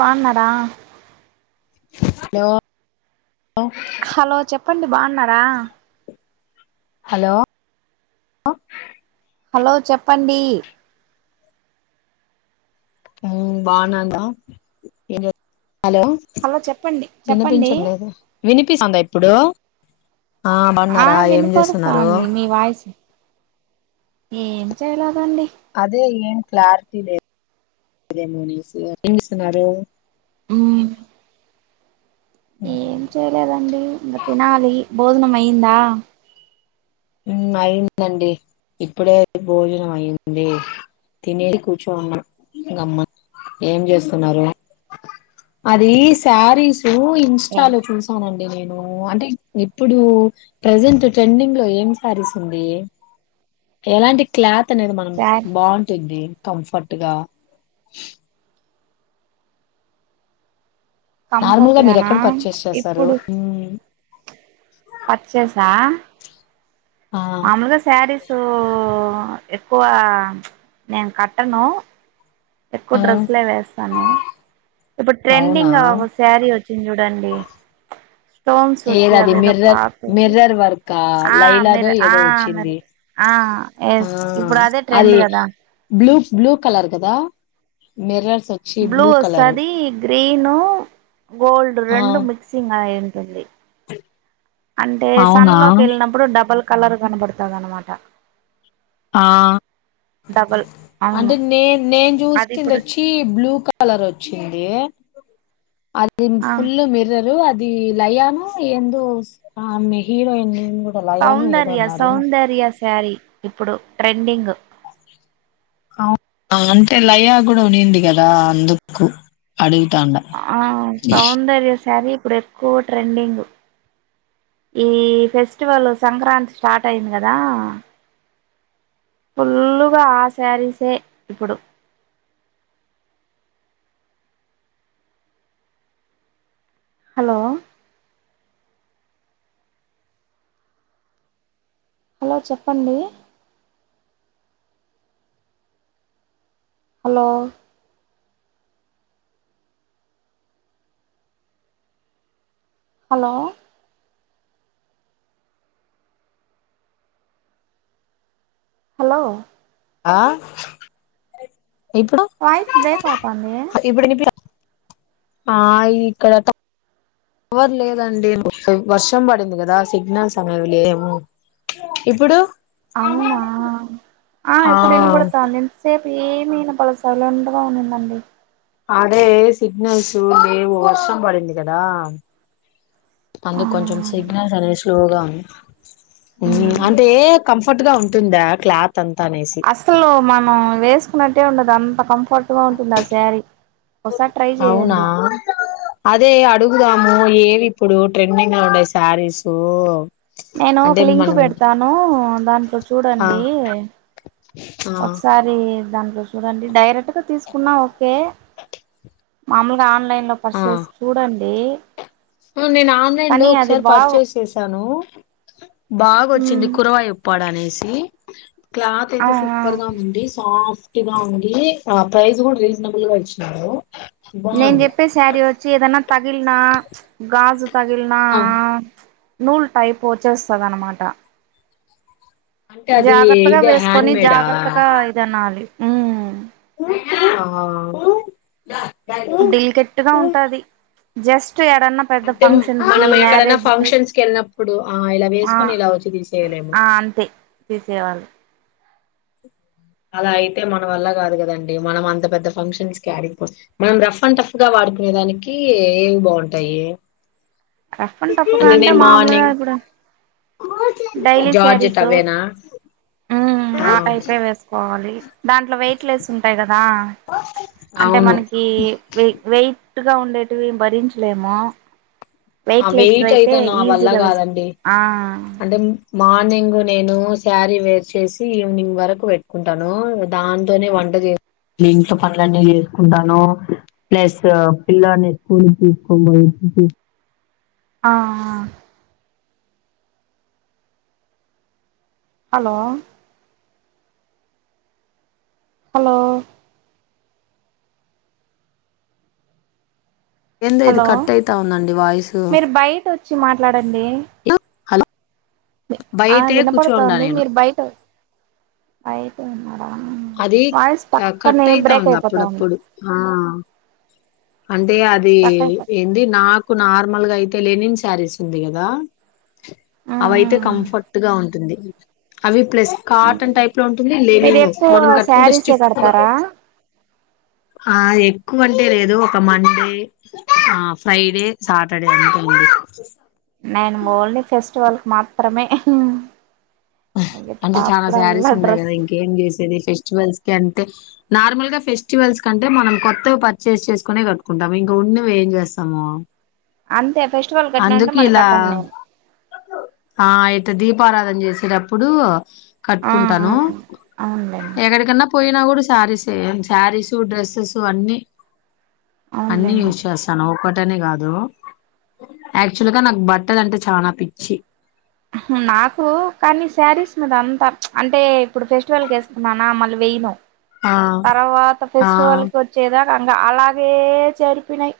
బాగున్నారా hello hello చెప్పండి బాగున్నారా హలో హలో చెప్పండి బాగున్నాను ఏ హలో హలో చెప్పండి చెప్పండి వినిపించట్లేదా వినిపిస్తుందా ఇప్పుడు ఆ ఆ బాగున్నారా ఏం చేస్తున్నారు వినపడుతాంది మీ వాయిస్ ఏం చెయలేదు అండి అదే ఏం క్లారిటీ లేదుదేోనీస్ ఏం చేస్తున్నారు అ ఏం చేయలేదండి ఇంకా తినాలి బోజనం అయ్యిందా అయిందండి ఇప్పుడే భోజనం అయి్యంది తినేసి కూర్చోన్నా గమ్మ ఏం చేస్తున్నారు అది శారీ ఏ ఇన్స్టాలో చూసానండి నేను అంటే ఇప్పుడు ప్రెజెంట్ ట్రెండింగ్ లో ఏం ారీస్ ఎలాంటి క్లాత్ అనేది మనం సార్ బాగుంటుంది కంఫర్ట్గా నార్మల్ కంఫర్ట్ గా మీరు గానా ఎక్కడ పర్చేస్ చేస్తారు పర్చేస్ ఆ ఆ మాములుగ శారీసు ఎక్కువ నేను కట్టను ఎక్కువ ఆ డ్రెస్లే వేస్తాను ఇప్పుడు అవునా ట్రెండింగ్ ఒక శారీ వచ్చింది చూడండి స్టోన్స్ వచ్చి ఏది అది అదేదో మిర్రర్ క్లాత్ మిర్రర్ వర్క్ ఆ లైలదో మీరు ఆ ఏదో మీరు వచ్చింది ఆ ఎస్ ఇప్పుడు అదే ట్రెండ్ అది కదా బ్లూ బ్లూ కలర్ కదా మిర్రర్ బ్లూ వస్తాది గ్ ఈను గోల్డ్ ఆ రెండు మిక్సింగ్ ఆయిల్ తొంగి అంటే అవునా సన్లోకి వెళ్ళినప్పుడు డబల్ కలర్ కనబడతాది అనమాట ఆ డబల్ అవును అంటే నే నేను అది చూసింది ఇప్పుడు వచ్చి బ్లూ కలర్ వచ్చింది అది ఆ ఫుల్ మిర్రరు అది ఇది లయాను ఎందో ఆ ఆమ్ హీరోయిన్ కూడా లయాను ఏదో సౌందర్య అన్నారు సౌందర్య స్యారీ ఇప్పుడు ట్రెండింగ్ అ అంటే లయా కూడా ఉనింది కదా అందుకు అడుగుతాండ ఆ సౌందర్య స్యారీ ఇప్పుడు ఎక్కువ ట్రెండింగ్ ఈ ఫెస్టివల్ సంక్రాంతి స్టార్ట్ అయింది కదా ఫుల్లుగా ఆ స్యారీసే ఇప్పుడు హలో హలో చెప్పండి హలో హలో హలో ఆ ఇప్పుడు వాయిస్ బ్రేక్ అవుతాంది ఇప్పుడు వినిపి ఆ ఇక్కడ త పవర్ లేదండి వర్షం పడింది కదా సిగ్నల్స్ అనేవి లేవు ఇప్పుడు అవునా ఆ ఇప్పుడు ఇనపడతాంది ఇంతసేప్ మీనపల్ల సైలెంట్గా ఉన్నిందండి అదే సిగ్నల్స్ లేవు వర్షం పడింది కదా ఆ అందుక్కొంచెం సి అయినా సరే స్లోగా ఉంది ఉమ్ మ్ అంటే ఏ కంఫర్ట్ గా ఉంటుందా క్లాత్ అంతా అనేసి అసలు మనం వేసుకున్నట్టు టే ఉండదు కం కంఫర్ట్గా ఉంటుంది ఆ స్యారీ ఒకసారి ట్రై అవునా చేయండి అదే అడుగుదాము ఏవిప్పుడు ట్రెడింగ్ ఉండే స్యారీసూ నేను ఒక లింక్ పెడతానూ దాంట్లో ఆ చూడండీ ఆ ఒకసారి దాంట్లో చూడండి డైరెక్టగా తీసుకున్నా ఓకే మాము ఆన్లైన్ లో పరిచేసి చూడండి ఏ ఆ నేను ఆన్లైన్ లో ఒకసారి పర్చేస్ చేసాను బాగొచ్చింది ఉమ్ కురవాయ ఉప్పాడు అనేది సీ క్లాత్ ఆ అయితే ఆ సూపర్ గా ఉంది సాఫ్ట్ టిగా ఉంది ఆ ప్రైజ కూడా రీజనబుల్గా ఇచ్చినాడు నేన్ చెప్పే సారీ వచ్చి ఏదన్నా తగిల్నా గాజు పగిల్నా ఆ నూల్ టైప్ వచ్చేస్తది అన్నమాట అంటే అది జాగ్రత్తగా ఇదే హ్యాండ్ వేసుకొని మేడా జాగ్రత్తగా ఇది అనాలి హా బడిల్ కెట్టుగా ఉంటాది జస్ట్ ఎడన్నా పెద్ద అంటే ఫంక్షన్ కి మనం ఎక్కడైనా మ్యారేజ్ కి ఫంక్షన్స్ క వెళ్ళినప్పుడు ఆ ఇలా ఆ వేసుకొని ఇలా వచ్చి తీసేయలేమో ఆ అంతే తీసేవాళ్ళు అలా అయితే మన వల్ల కాదు కదండి మనం అంత పెద్ద ఫంక్షన్స్ క ఆడిపో మనం రఫ్ అండ్ టఫ్ గా వాడుకునే దానికి ఏవి బాగుంటాయి రఫం టాఫుగా అంటే నేను మామూలుగా మార్నింగ్ ఇప్పుడు డైలీ జార్జెట్ శారీసు అవేనా హమ్ ఆ టైపే వేసుకోవాలి దాంట్లో వెయిట్ లెస్ ఉంటాయి కదా అంటే అవును మనకి వైయ్ వెయిట్ టుగా ఉండేట్వి భరించలేము ఆ వెయిట్లెస్ వెయిట్ అయితే నా వల్ల ఈజీగా వేసుకో కాదండి ఆ అంటే మార్నింగ్ నేను శారీ వేర్ చేసి ఈవినింగ్ వరకు పెట్టుకుంటాను దాంతోనే వంట చేస్త లింట్ పనులన్న చేసుకుంటాను ప్లస్ పిల్లని స్కూల్ తీసుకొని ఆ హలో హలో ఎందొ ఇది హలో కట్ అయితా ఉందండి వాయిసు మీరు బయట వచ్చి వి ఆ వినపడుతాంది నేను మీరు బయట అయితే అది కట్ అయితా బ్రేక్ ఉంది అయిపోతా అప్పుడప్పుడు ఆ అంటే అదీ స్టక్ అయిపోతుంది ఏంది నా నార్మల్ గా అయితే లేనిని శారీస్ ఉంది కదా మ్మ్ అవియితే మ్మ్ మ్మ్ కంఫర్ట్గా ఉంటుంది అవి ప్లస్ కాటన్ టైప్ లో ఉంటుంది లెనింగ్ లో సారీసే కడతారా ఆ ఎక్కువ అంటే లేదు ఒక మండే ఆ ఫ్రైడే సాటర్డే అంటే లేదు నేను ఓన్లీ ఫెస్టివల్ మాత్రమే మిగతా అంటే చాలా అప్పుడల్లా శారీస్ ఉండయి కదా డ్రెస్సులు ఇంకేం చేసేది ఫెస్ట్ ఫెస్టివల్స్ కి అంటే నార్మల్ గా ఫెస్టివల్స్ కంటే మనం కొత్తగా పర్చేస్ చేసుకునే కట్టుకుంటాము ఇంకా ఉండేేవి చేస్తాము అంతే ఫెస్టివల్ కట్టినాంటే అందుకు మళ్ళీ ఇలా కట్టను నేను ఆ అయితే దీపారాధన చేసిటప్పు ఇప్పుడు ఆ ఆ కట్టుకుంటాను అవునులేండి ఎక్కడికన్నా పోయి కూడా శారీస్ శారీస్ డ్రెస్సెస్ అన్నిీ అన్ని అవునులేండి యూస్ చేస్తాను ఒకటి బట్టనే కాదు యాక్చువల్ గా నాకు బట్టలంటే చానా పిచ్చి నాకు కానీ శారీస్ మీద అంతా అంటే ఇప్పుడు ఫెస్టివల్కి వేసుకున్నానా మళ్ళీ వేయను ఆ తర్వాత ఆ ఫెస్టివల్ కి వచ్చేదా రంగా అలాగే చేరిపినాయి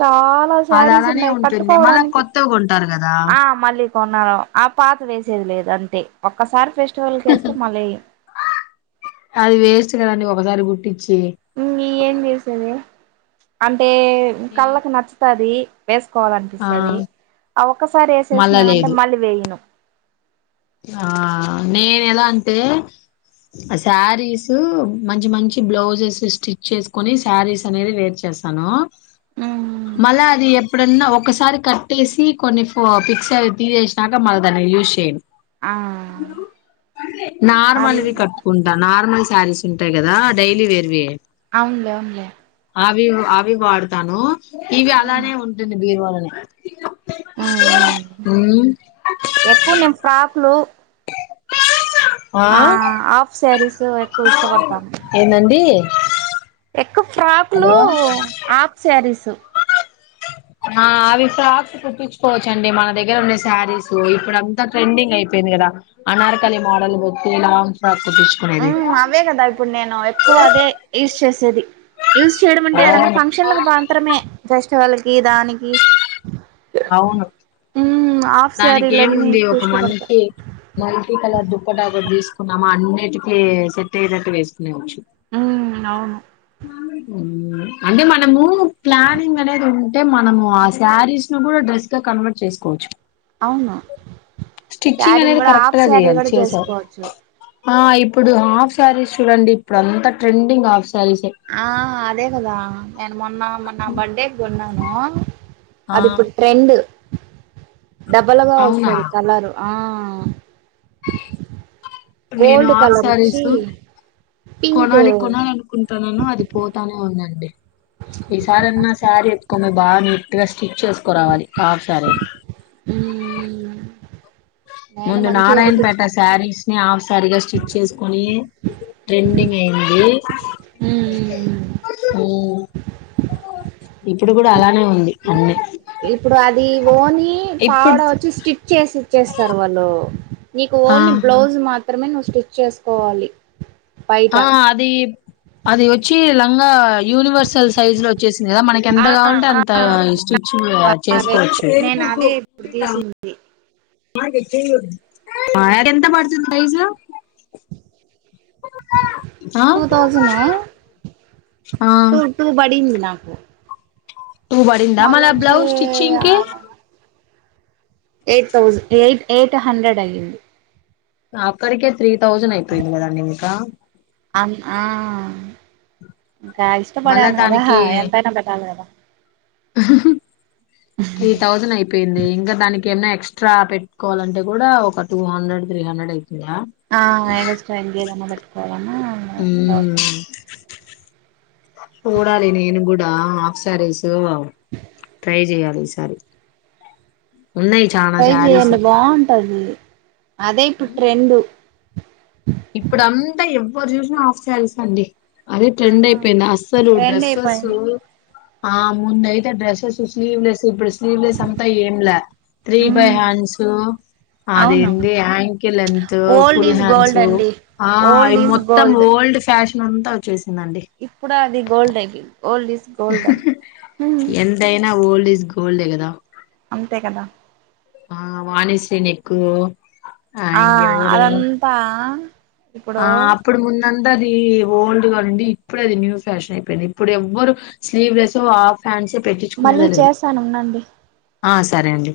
చాలా అది శారీస్ అలానే ఉన్నాయి ఉంటుంది మళ్ళా కట్టుకోవడానికి కొత్తవి కొంటారు కదా ఆ మలిక్ కొన్నార ఆ పాత వేసేది లేదు అంతే ఒక్కసారి ఫెస్ట్ అది వేస్ట్ కదండి ఒక ఒకసారి గుట్ ఏం చేసేది అంటే కళ్ళకు నచ్చుతది ఆ వేసుకోవాలనిపిస్తుది ఆ ఒక్కసారి మళ్ళా వేసేసిననంటే లేదు మళ్ళీ వేయను ఆ నేను ఎలా అంటే సారీస్ మంచి మంచి బ్లౌజెస్ స్టిచ్ చేసుకుొని శారీస్ అనేది వేర్ చేస్తాను మళ్ళా అది ఎప్పుడన్నా ఒకసారి కట్టేసి కొన్ని ఫ పిక్స్ అ తీసేసినాక మళ్ళీ దాన్ని యూస్ చేయను ఆ మళ్ళీ నార్మల్వి కట్టుకుంటా నార్మల్ శారీస్ ఉంటాయి కదా డైలీ వేర్వి అవునులే అవునులే అవి అవి వాడతాను ఇవి మ్మ్ అలానే ఉంటుంది బీరువాళో [inaudible] ఎక్కువ నేను ఫ్రాకులు ఆ ఆఫ్ సారీస్ ఎక్కువ ఇష్టపడతాను ఏందండి ఒక ఫ్రాక్ లు హలో హాఫ్ శారీస్ ఆ అవి ఫ్రాక్స్ కుట్టించుకోవచ్చండి మన దగ్గర ఉండే శారీస్ ఇప్పుడు అంతా ట్రెండింగ్ అయిపోయింది కదా అనార్కాలి మోడల్ బట్టి లాంగ్ ఫ్రాక్ ఆ కుట్టించుకునేది అవే కదా ఇప్పుడు నేను ఎక్కువ అదే యూజ్ చేసేది యూజ్ చేయడం అంటే ఎడన్నా అవును ఫంక్షన్లకు మాత్రమే జస్ట్ లకి దానికి అవును మ్మ్ హాఫ్ దానికి శారీలన్నీ ఏముంది ఎక్కువ ఒక ఇష్టపడతా మంచి మల్టీ కలర్ దుప్పటా తీసుకు సుకున్నామా అన్నిటికీ సెట్ అయటట్టు వేసుకునేవచ్చు ఉ అవును అంటే మనము ప్లనింగ్ అనేది ఉంది అంటే మనము ఆ శారీస్ ను కూడా డ్రెస్ గా కన్వర్ట్ చేసుకోవచ్చు అవునా స్టిచ్చింగ్ శారీని అనేది కూడా హాఫ్ కరెక్ట్ గా శారీ చేయాలి కూడా చేసావు చేసుకోవచ్చు ఇప్పుడు హాఫ్ శారీస్ చూడండి ఇప్పుడు అంతా ట్రెండింగ్ హాఫ్ శారీసే ఆ అదే కదా మొన్న మన్న బడ్డే కి కొన్న [unintelligible] ఆ అది ఇప్పుడు ట్రెండ్ డబ్బలుగా అవునా వస్తంది కలర్ ఆ నేను గోల్డ్ ఆఫ్ కలర్ సారీస్ వచ్చి పింక్ కొనాలి ఉమ్ కొనాలి అనుకుంటున్నాను అది పోతానే ఉందండి ఈసారి అన్న సారి ఎత్తుకొని బాగా నీట్ గా స్టిచ్ చేస్ కోరావాలి ఆ సరే నేను ముందు మంచిగా నారాయణపేట కుట్టించు శారీస్ ని హాఫ్ సారీగా స్టిచ్ చేసుకుని ట్రెండింగ్ అయింది ఉమ్ [unintelligible] ఇప్పుడు కూడా అలానే ఉంది అన్నిీ ఇప్పుడు అది ఓని ఇప్పుడు పావడ వచ్చి స్టిచ్ చేసి చేస్తారు వాళ్ళు నీకు ఓన్లీ ఆ బ్లౌజ్ మాత్ర మాత్రమే నువ్వు స్టిచ్ చేసుకోవాలి బయట ఆ అది అది వచ్చి ఇంగా యూనివర్సల్ సైజు లో వచ్చేసింది కదా మనకి ఎంత ఆ కావాలంటే అంత ఆ స్టిచ్ అదే చేసుకోవచ్చు నేను అదే ఇప్పుడు తీసింది మాకెంత పడుతుంది సైజు ఆ టూతౌస్జన ఆ టు టూ బడిందినాక్ [unintelligible] టు పడిందా మళ్ల బ్లౌజ్ స్టిచింగ్కి eight thousand eight eight hundred అయ్యింది నా ఒక్కరికే త్రీ థౌసేన్ అయిపోయింది కదా అండి మీకా అన్ ఆ ఇంకా మళ్ళా ఇష్టపడాను కదా దానికి ఎంతైనా పెట్టాలి కదా త్రీ థౌసేన్ అయిపోయింది ఇంకా దానికి ఏమైనా ఎక్సట్రా పెట్టుకోవాలంటే కూడా ఒక టూ హండ్రెడ్ త్రీ హండ్రెడ్ అయిపో ఆ ఎగస్ట్రా ఇంకేదన్నా పెట్టుకోదనా [unintelligible] మ్మ్ చూడాలి నేను కూడా ఆఫ్ శారీస్ ఏవో ట్రై జేయాల ఈసారి ఉన్నాయి చానా ట్రై శారీస్ చెయండి బాగుంటది అదే ఇప్పుడు ట్రెండు ఇప్పోడ్చుసిన ఆఫ్ శారీసే అండి అదే ఆ ట్రెండ్ అయిపోయింది అస్సలు ట్రెండ్ డ్రెస్సస్ అయిపోయింది ఆ ముందైతే డ్రెసెస్ స్లీవ్ లేసు బ్రెష్ స్లీవ్లెస్ అంతా ఏంలే త్రీ బై హ్యాండ్స్ అవును అదేంది యాకిల్ లేంతు old full is gold hands అండి ఆ ఓల్డ్ ఇవ్ ఈజ్ మొత్తం గోల్డ్ ఓల్డ్ ఫ్యాషన్ అంతా వచ్చేసి ఇప్పుడు అది గోల్డ్ ఏదిగ్ old is golden is gold లే కదా అంతే కదా ఆ వాణిశ్రీ నీకు ఆ అదంతా ఇప్పుడు ఆ అప్పుడు ముందత ముందది ఓల్డ్ గా ఉండి ఇప్పుడు అది న్యూ ఫ్యాషన్ అయిపోయింది ఇప్పుడు ఎవ్వరు స్లీవ్లెస్ హాఫ్ హ్యాండ్సే మళ్ళీ పెట్టించుకునేదే లేదు చేస్తానుఉండండి. ఆ సరే అండి